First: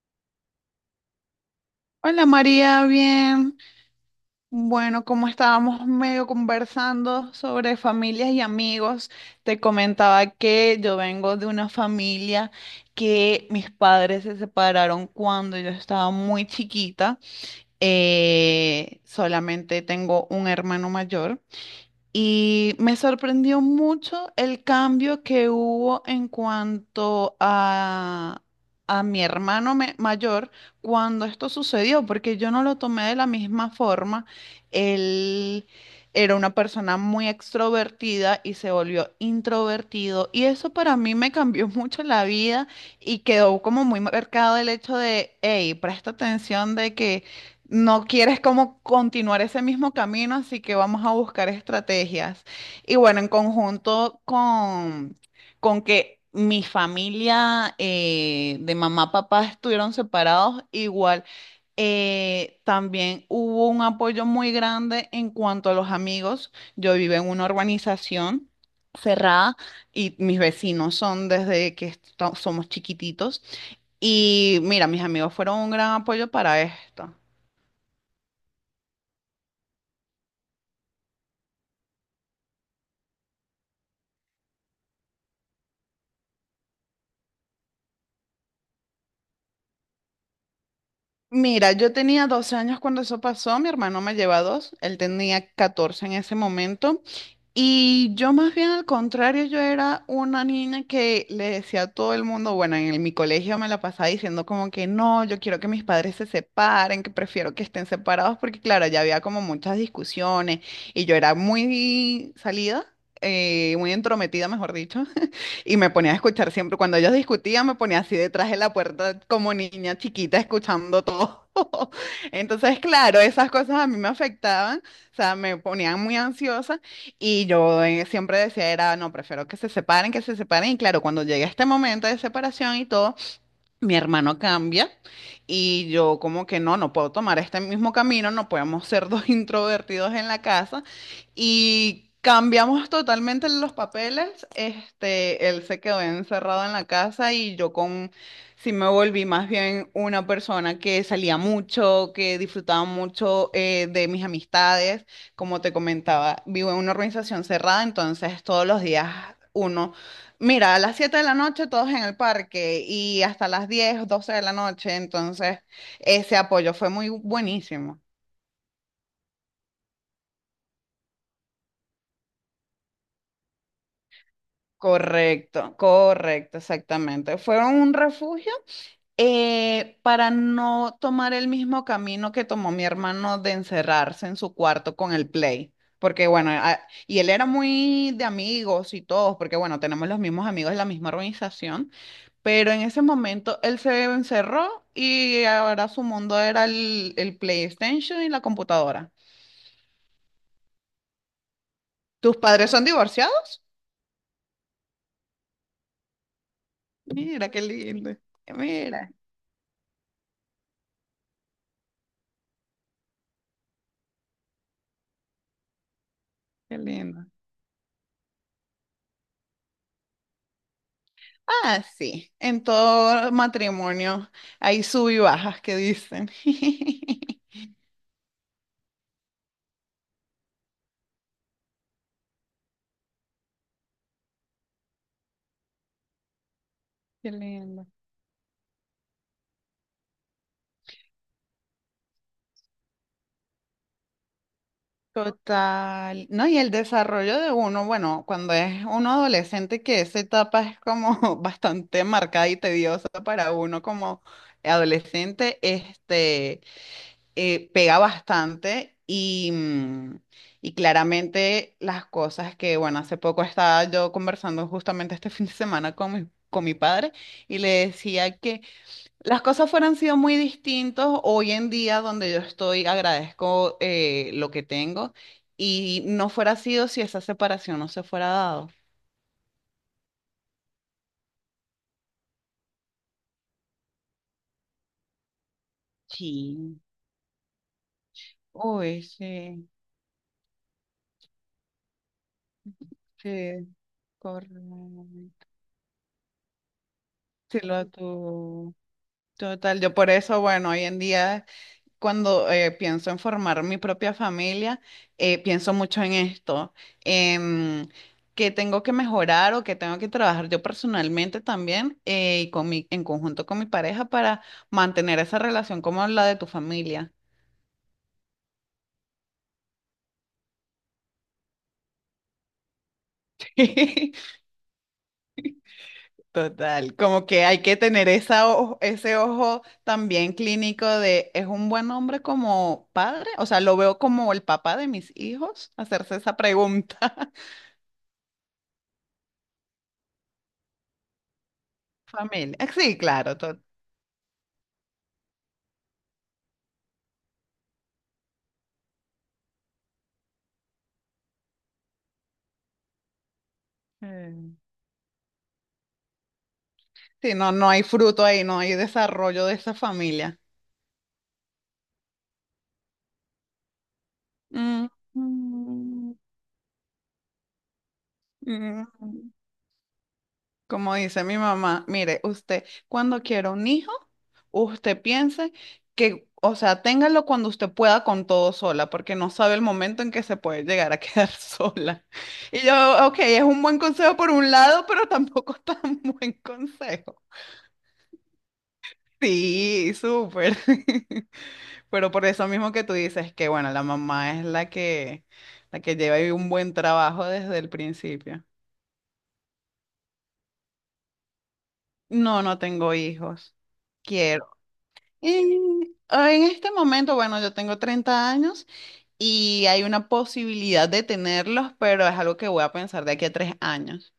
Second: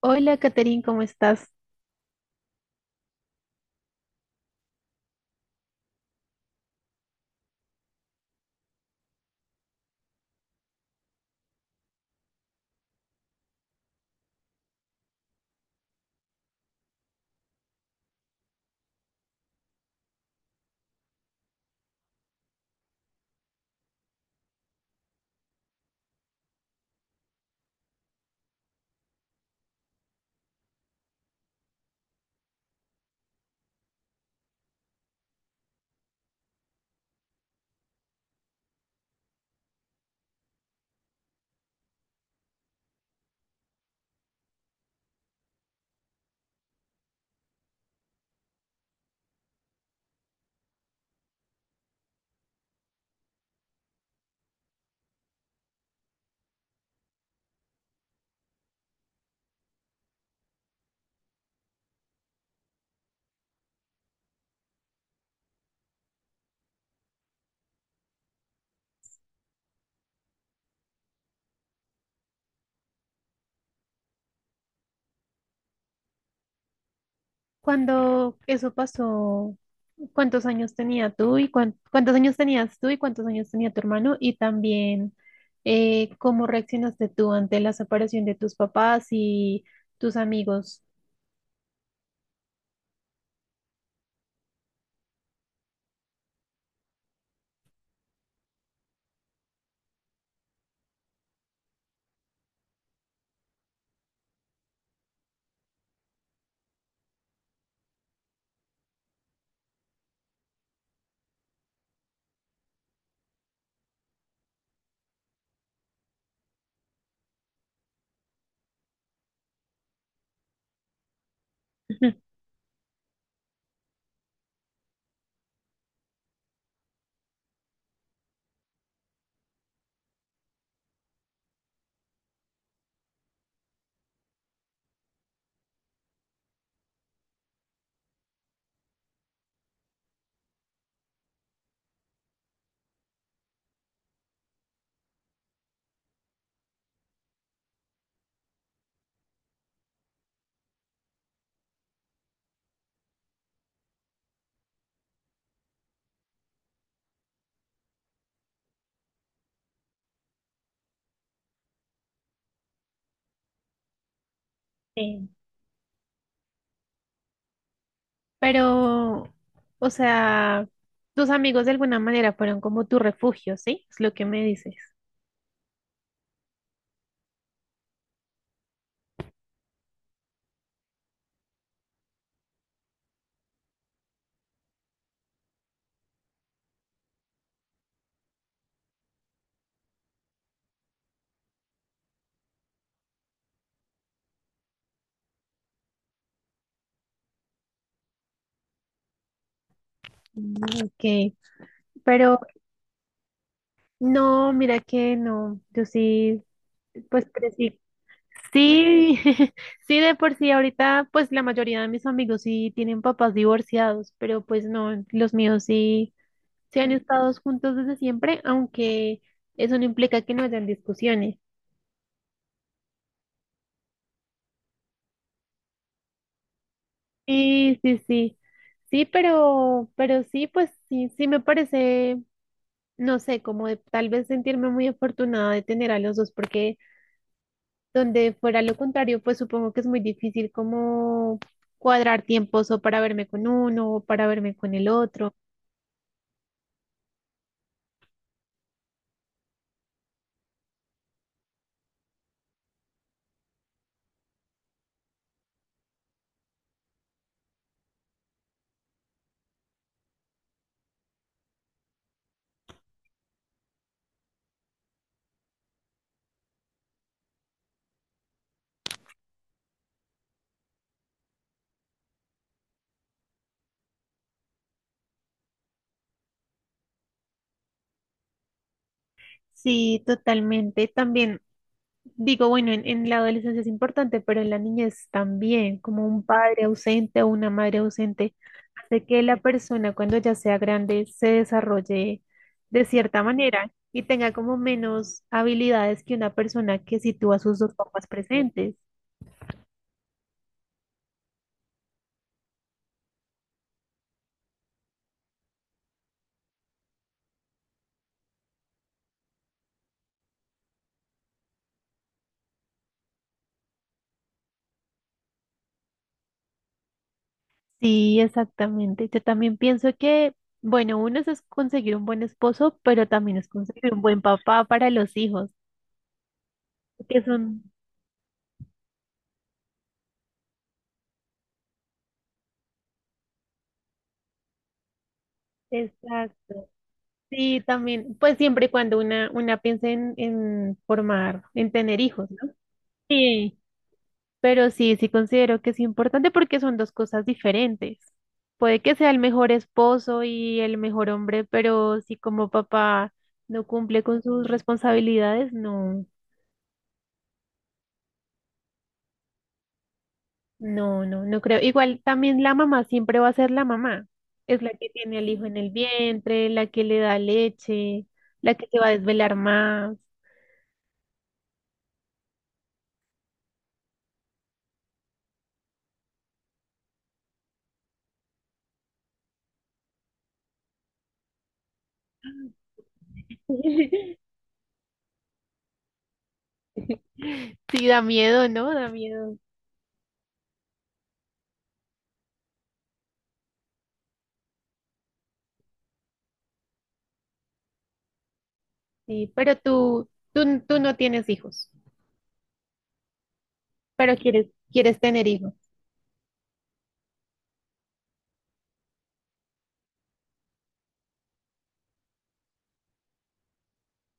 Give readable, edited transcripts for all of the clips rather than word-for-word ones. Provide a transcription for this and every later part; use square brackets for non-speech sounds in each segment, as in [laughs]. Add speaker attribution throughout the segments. Speaker 1: Hola, Caterín, ¿cómo estás?
Speaker 2: Hola María, bien. Bueno, como estábamos medio conversando sobre familias y amigos, te comentaba que yo vengo de una familia que mis padres se separaron cuando yo estaba muy chiquita. Solamente tengo un hermano mayor. Y me sorprendió mucho el cambio que hubo en cuanto a mi hermano mayor cuando esto sucedió, porque yo no lo tomé de la misma forma. Él era una persona muy extrovertida y se volvió introvertido. Y eso para mí me cambió [laughs] mucho la vida y quedó como muy marcado el hecho de, hey, presta atención de que no quieres como continuar ese mismo camino, así que vamos a buscar estrategias. Y bueno, con que mi familia de mamá, papá estuvieron separados, igual también hubo un apoyo muy grande en cuanto a los amigos. Yo vivo en una urbanización cerrada y mis vecinos son desde que somos chiquititos. Y mira, mis amigos fueron un gran apoyo para esto.
Speaker 1: Cuando eso pasó, ¿cuántos años tenía tú y cuántos años tenías tú y cuántos años tenía tu hermano? Y también, ¿cómo reaccionaste tú ante la separación de tus papás y tus amigos?
Speaker 2: Mira, yo tenía 12 años cuando eso pasó, mi hermano me lleva dos, él tenía 14 en ese momento. Y yo más bien al contrario, yo era una niña que le decía a todo el mundo, bueno, en mi colegio me la pasaba diciendo como que no, yo quiero que mis padres se separen, que prefiero que estén separados porque claro, ya había como muchas discusiones y yo era muy salida, muy entrometida, mejor dicho. Y me ponía a escuchar siempre, cuando ellos discutían, me ponía así detrás de la puerta como niña chiquita escuchando todo. [laughs]
Speaker 1: [laughs]
Speaker 2: Entonces, claro, esas cosas a mí me afectaban, o sea, me ponían muy ansiosa. Y yo siempre decía, era, no, prefiero que se separen, que se separen. Y claro, cuando llegué a este momento de separación y todo, mi hermano cambia y yo como que no, no puedo tomar este mismo camino, no podemos ser dos [laughs] introvertidos en la casa y cambiamos totalmente los papeles. Este, él se quedó encerrado en la casa y yo con sí me volví más bien una persona que salía mucho, que disfrutaba mucho de mis amistades. Como te comentaba, vivo en una organización cerrada, entonces todos los días uno. Mira, a las 7 de la noche todos en el parque y hasta las 10, 12 de la noche,
Speaker 1: Sí.
Speaker 2: entonces ese apoyo fue muy buenísimo.
Speaker 1: Pero, o sea, tus amigos de alguna manera fueron como tu refugio, ¿sí? Es lo que me dices.
Speaker 2: Correcto, correcto, exactamente. Fueron un refugio para no tomar el mismo camino que tomó mi hermano de encerrarse en su cuarto con el play. Porque bueno, y él era muy de amigos y todos, porque bueno, tenemos los mismos amigos de la misma organización. Pero en ese momento él se encerró y ahora su mundo era el PlayStation y la computadora.
Speaker 1: Mm, ok,
Speaker 2: ¿Tus
Speaker 1: pero
Speaker 2: padres son divorciados?
Speaker 1: no, mira que no, yo sí, pues
Speaker 2: Mira, qué
Speaker 1: crecí.
Speaker 2: lindo. Mira,
Speaker 1: Sí, [laughs] sí, de por sí ahorita pues la mayoría de mis amigos sí tienen papás divorciados, pero pues no, los míos sí,
Speaker 2: qué
Speaker 1: sí han
Speaker 2: lindo.
Speaker 1: estado juntos desde siempre, aunque eso no implica que no hayan discusiones.
Speaker 2: Ah, sí, en todo matrimonio hay sub y bajas que dicen. [laughs]
Speaker 1: Sí, sí, sí, sí, pero sí, pues sí, sí me parece, no sé, como de tal vez sentirme muy afortunada de tener a los dos, porque
Speaker 2: Qué lindo.
Speaker 1: donde fuera lo contrario, pues supongo que es muy difícil como cuadrar tiempos o para verme con uno o para verme con el otro.
Speaker 2: Total, ¿no? Y el desarrollo de uno, bueno, cuando es uno adolescente, que esa etapa es como [laughs] bastante marcada y tediosa para uno como adolescente, este, pega bastante y, y claramente las cosas que, bueno, hace poco estaba yo conversando justamente este [laughs] fin de semana con con mi padre y le decía las cosas fueran sido muy distintas hoy en día donde yo estoy, agradezco lo que tengo y no fuera sido si esa separación no se fuera dado.
Speaker 1: Sí, totalmente. También digo, bueno, en la adolescencia es importante, pero en la niñez también, como un padre
Speaker 2: Sí,
Speaker 1: ausente o una madre ausente,
Speaker 2: uy,
Speaker 1: hace que la
Speaker 2: sí,
Speaker 1: persona cuando ya sea grande se desarrolle de cierta
Speaker 2: sí,
Speaker 1: manera y tenga como
Speaker 2: correcto.
Speaker 1: menos habilidades que una persona que sitúa a sus
Speaker 2: Sí,
Speaker 1: dos papás presentes.
Speaker 2: total, yo por eso, bueno, hoy en día cuando pienso en formar mi propia familia, pienso mucho en esto, en qué tengo que mejorar o qué tengo que trabajar yo personalmente también y con en conjunto con mi pareja para mantener esa relación como la de tu familia.
Speaker 1: Sí, exactamente. Yo también pienso que, bueno, uno es conseguir un buen esposo, pero también es conseguir un
Speaker 2: [laughs]
Speaker 1: buen papá para los hijos,
Speaker 2: Total,
Speaker 1: que
Speaker 2: como que
Speaker 1: son...
Speaker 2: hay que tener ese ojo también clínico de, ¿es un buen hombre como padre? O sea, lo veo como el papá de mis hijos, hacerse esa
Speaker 1: Exacto.
Speaker 2: pregunta. [laughs]
Speaker 1: Sí, también, pues siempre y cuando una piense en, formar, en tener hijos, ¿no?
Speaker 2: Familia, sí, claro,
Speaker 1: Sí, pero sí, sí considero que es importante porque son dos cosas diferentes. Puede que sea el mejor esposo y el mejor hombre, pero si como papá no cumple con sus
Speaker 2: total.
Speaker 1: responsabilidades, no,
Speaker 2: Sí, no, no hay fruto ahí, no hay desarrollo de esa familia.
Speaker 1: no, no, no creo. Igual también la mamá siempre va a ser la mamá. Es la que
Speaker 2: Mm,
Speaker 1: tiene al hijo en el
Speaker 2: mm,
Speaker 1: vientre, la que le da leche, la que se
Speaker 2: mm.
Speaker 1: va a desvelar más.
Speaker 2: Como dice mi mamá, mire, usted cuando quiera un hijo, usted piense que, o sea, téngalo cuando usted pueda con todo sola, porque no sabe el momento en que se puede llegar a [laughs] quedar sola. Y yo, ok, es un buen
Speaker 1: [laughs]
Speaker 2: consejo por un lado, pero tampoco [laughs] tan buen consejo.
Speaker 1: Sí, da miedo, ¿no? Da miedo.
Speaker 2: Sí, súper. [laughs] Pero por eso mismo que tú dices que, bueno, la mamá es la que lleva ahí un buen trabajo desde el principio.
Speaker 1: Sí, pero tú no tienes hijos,
Speaker 2: No, no tengo hijos.
Speaker 1: pero quieres,
Speaker 2: Quiero.
Speaker 1: quieres tener hijos.
Speaker 2: En este momento, bueno, yo tengo 30 años y hay una posibilidad de tenerlos, pero es algo que voy a pensar de aquí a 3 años.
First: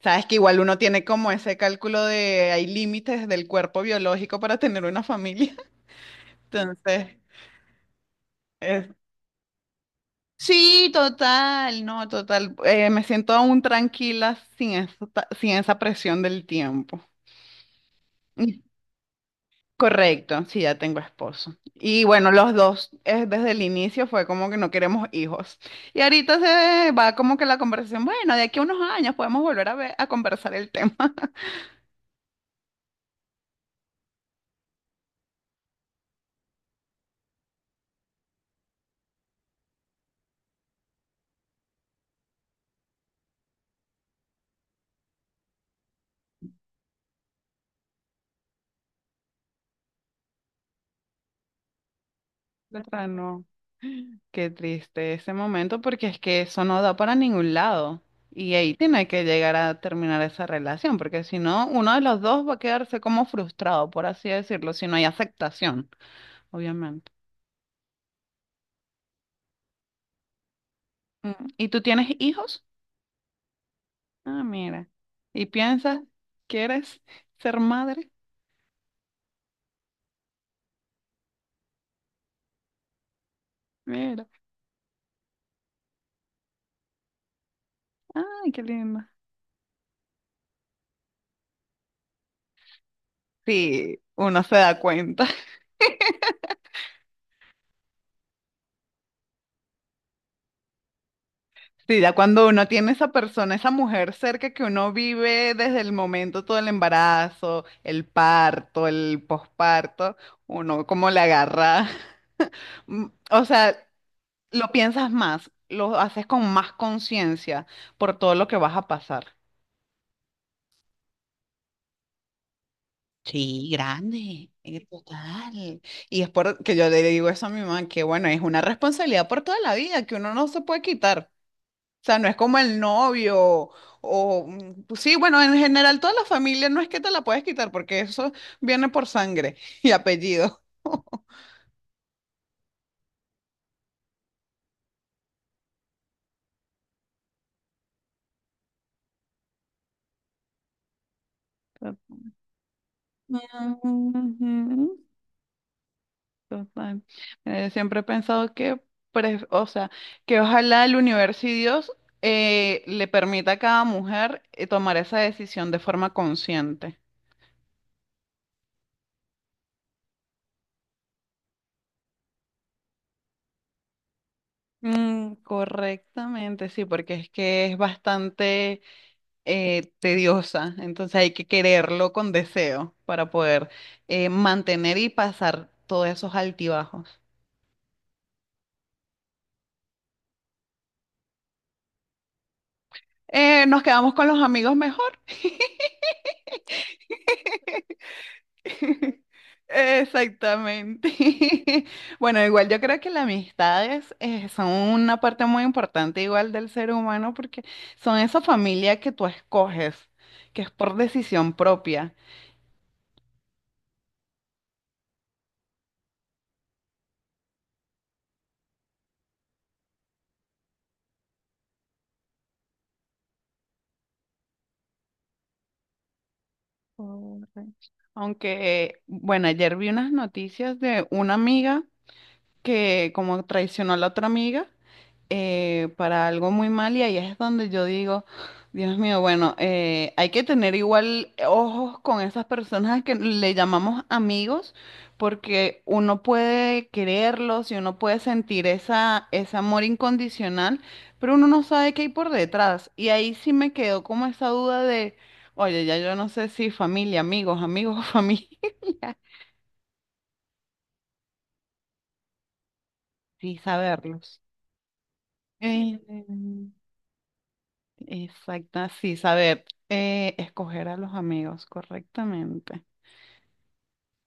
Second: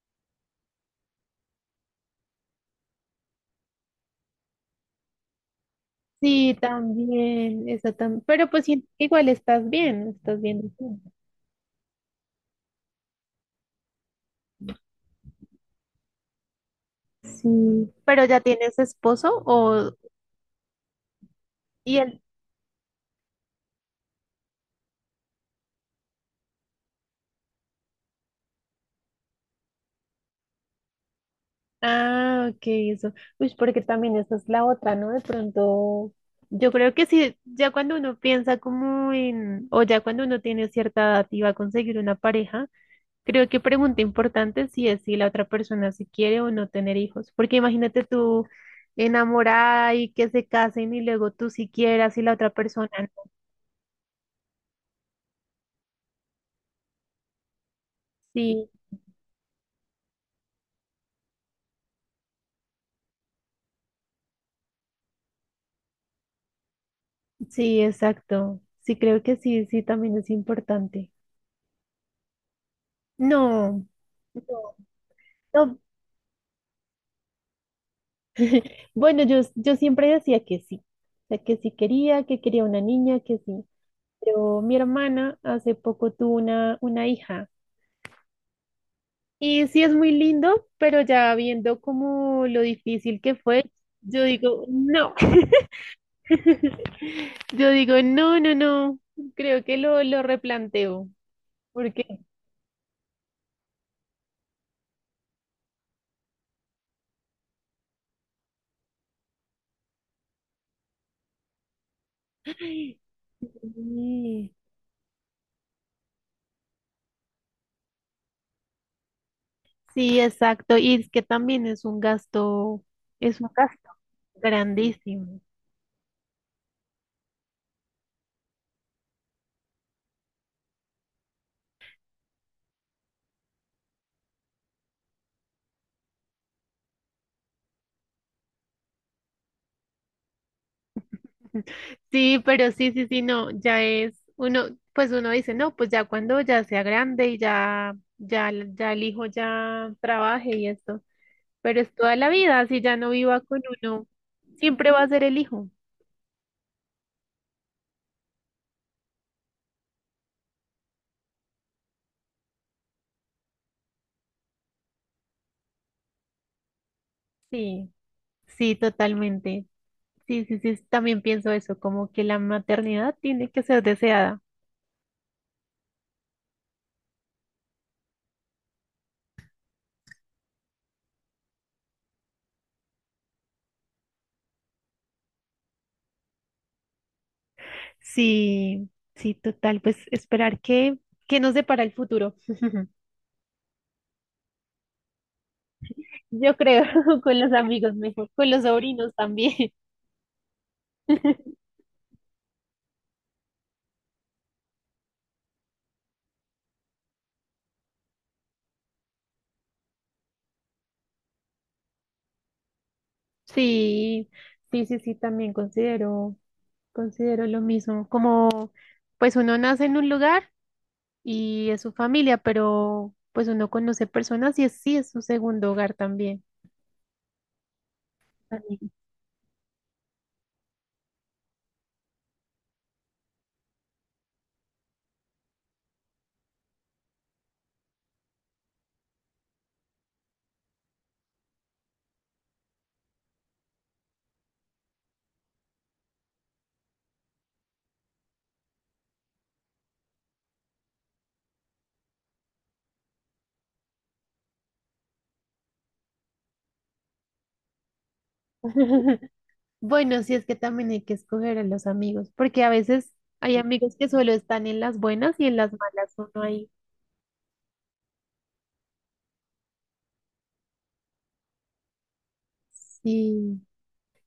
Speaker 2: Sabes que igual uno tiene como ese cálculo de hay límites del cuerpo biológico para tener una familia. [laughs]
Speaker 1: Sí,
Speaker 2: Entonces,
Speaker 1: también, eso también. Pero pues sí,
Speaker 2: es-
Speaker 1: igual estás bien, estás bien.
Speaker 2: sí, total, no, total. Me siento aún tranquila sin esa, sin esa presión del tiempo.
Speaker 1: Sí, pero ya
Speaker 2: Mm,
Speaker 1: tienes esposo o
Speaker 2: correcto, sí, ya tengo esposo.
Speaker 1: y
Speaker 2: Y
Speaker 1: él.
Speaker 2: bueno, los dos, desde el inicio fue como que no queremos hijos. Y ahorita se va como que la conversación, bueno, de aquí a unos años podemos volver a ver, a conversar el tema. [laughs]
Speaker 1: Ah, ok, eso. Uy, porque también esa es la otra, ¿no? De pronto, yo creo que sí, ya cuando uno piensa como en, o ya cuando uno tiene cierta edad y va a conseguir una pareja. Creo que pregunta importante sí es si la otra persona si quiere o no tener hijos, porque imagínate tú enamorada y que se casen y luego tú si quieras y la otra persona
Speaker 2: Pero
Speaker 1: no.
Speaker 2: no. Qué triste ese momento porque es que eso no da para ningún lado. Y
Speaker 1: Sí,
Speaker 2: ahí tiene que llegar a terminar esa relación, porque si no, uno de los dos va a quedarse como frustrado, por así decirlo, si no hay aceptación, obviamente.
Speaker 1: sí, exacto. Sí, creo que sí, sí, también es importante.
Speaker 2: Mm, ¿y tú tienes hijos?
Speaker 1: No,
Speaker 2: Ah,
Speaker 1: no,
Speaker 2: mira. ¿Y
Speaker 1: no.
Speaker 2: piensas, quieres ser madre?
Speaker 1: Bueno, yo siempre decía que sí, o sea, que sí quería, que quería una niña, que sí.
Speaker 2: Mira.
Speaker 1: Pero mi hermana hace poco tuvo una hija.
Speaker 2: Ay, qué lindo.
Speaker 1: Y sí es muy lindo, pero ya viendo como lo difícil que fue,
Speaker 2: Sí,
Speaker 1: yo
Speaker 2: uno se
Speaker 1: digo,
Speaker 2: da
Speaker 1: no,
Speaker 2: cuenta.
Speaker 1: [laughs] yo digo, no, no, no, creo que lo replanteo,
Speaker 2: Sí,
Speaker 1: porque
Speaker 2: ya cuando uno tiene esa persona, esa mujer cerca que uno vive desde el momento todo el embarazo, el parto, el posparto, uno como le agarra, [laughs]
Speaker 1: ay,
Speaker 2: mm, o sea,
Speaker 1: sí,
Speaker 2: lo piensas más, lo haces con más conciencia por todo lo que vas a pasar.
Speaker 1: sí, exacto, y es que también es un
Speaker 2: Sí,
Speaker 1: gasto
Speaker 2: grande,
Speaker 1: grandísimo.
Speaker 2: total. Y es por que yo le digo eso a mi mamá, que bueno, es una responsabilidad por toda la vida que uno no se puede quitar. Sea, no es como el novio o mm, pues sí, bueno, en general toda la familia no es que te la puedes quitar porque eso viene por sangre [laughs] y apellido.
Speaker 1: [laughs] Sí, pero sí, sí, sí, no, ya es uno, pues uno dice, no, pues ya cuando ya sea grande y ya, ya, ya el hijo ya trabaje y esto. Pero es
Speaker 2: Tot-
Speaker 1: toda la vida, si ya no viva con uno, siempre
Speaker 2: Ujú,
Speaker 1: va a ser el hijo.
Speaker 2: total. Siempre he pensado que, o sea, que ojalá el universo y Dios le permita a cada mujer tomar esa decisión de forma consciente.
Speaker 1: Sí, sí, totalmente. Sí, sí, sí, también pienso eso, como que la maternidad tiene que ser deseada.
Speaker 2: Mm, correctamente, sí, porque es que es bastante tediosa, entonces hay que quererlo con deseo para poder mantener y pasar todos esos altibajos.
Speaker 1: Sí, sí, total, pues esperar que nos depara el futuro. [laughs]
Speaker 2: Nos quedamos con los amigos mejor. [laughs]
Speaker 1: Yo creo, [laughs] con los amigos mejor, con los sobrinos
Speaker 2: [laughs]
Speaker 1: también. [laughs]
Speaker 2: Exactamente. [laughs] Bueno, igual yo creo que las amistades son una parte muy importante igual del ser humano porque son esa familia que tú escoges, que es por decisión propia.
Speaker 1: Sí, sí, sí, sí, también considero, considero lo mismo, como pues uno nace en un lugar y es su familia, pero pues uno conoce personas y es, sí es su segundo hogar también.
Speaker 2: Correcto. Aunque,
Speaker 1: Amigo.
Speaker 2: bueno, ayer vi unas noticias de una amiga que como traicionó a la otra amiga para algo muy mal y ahí es donde yo digo, Dios mío, bueno, hay que tener igual ojos con esas personas que le llamamos amigos, porque uno puede quererlos y uno puede sentir esa, ese amor incondicional, pero uno no sabe qué hay por detrás. Y ahí sí me quedó como esa duda de, oye, ya yo no sé si familia, amigos, amigos, [laughs] familia,
Speaker 1: [laughs] Bueno, sí es que también hay que escoger a los amigos, porque a veces hay
Speaker 2: sí
Speaker 1: amigos que solo
Speaker 2: saberlos.
Speaker 1: están en las buenas y en las
Speaker 2: Eh,
Speaker 1: malas uno ahí.
Speaker 2: Exacto, sí, saber escoger a los amigos correctamente.
Speaker 1: Sí,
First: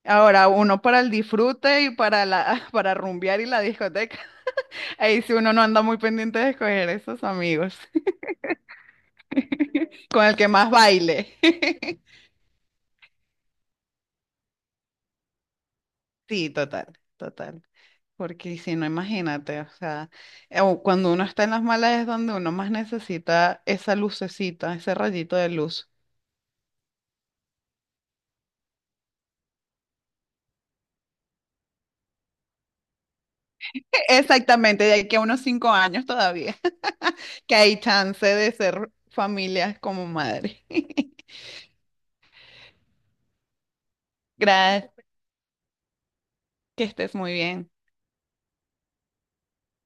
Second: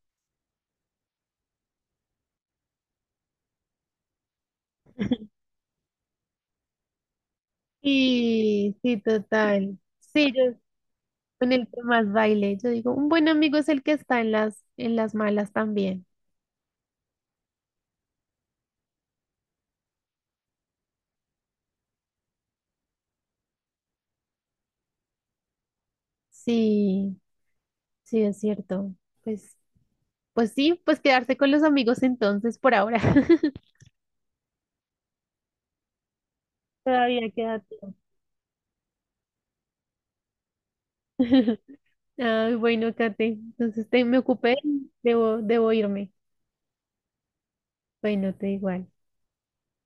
Speaker 2: Ahora, uno para el disfrute y para la, [laughs] para rumbear y la discoteca. [laughs] Ahí sí uno no anda muy pendiente de escoger esos amigos, [laughs]
Speaker 1: sí, sí, total.
Speaker 2: con
Speaker 1: Sí,
Speaker 2: el que
Speaker 1: yo
Speaker 2: más baile.
Speaker 1: con el que
Speaker 2: [laughs]
Speaker 1: más baile, yo digo, un buen amigo es el que está en en las malas también.
Speaker 2: Sí, total, total. Porque si no, imagínate, o sea, o cuando uno está en las malas es donde uno más necesita esa lucecita, ese rayito de luz.
Speaker 1: Sí, sí, es cierto. Pues, pues sí, pues quedarse con los amigos entonces por ahora. [laughs]
Speaker 2: [laughs] Exactamente, de aquí a unos 5 años todavía.
Speaker 1: Todavía
Speaker 2: Que
Speaker 1: queda
Speaker 2: hay
Speaker 1: tiempo.
Speaker 2: chance de ser familias como madre. [laughs]
Speaker 1: [laughs] Ay, bueno, Kate, entonces me ocupé,
Speaker 2: Gracias,
Speaker 1: debo, debo irme.
Speaker 2: que estés muy bien.
Speaker 1: Bueno, te igual.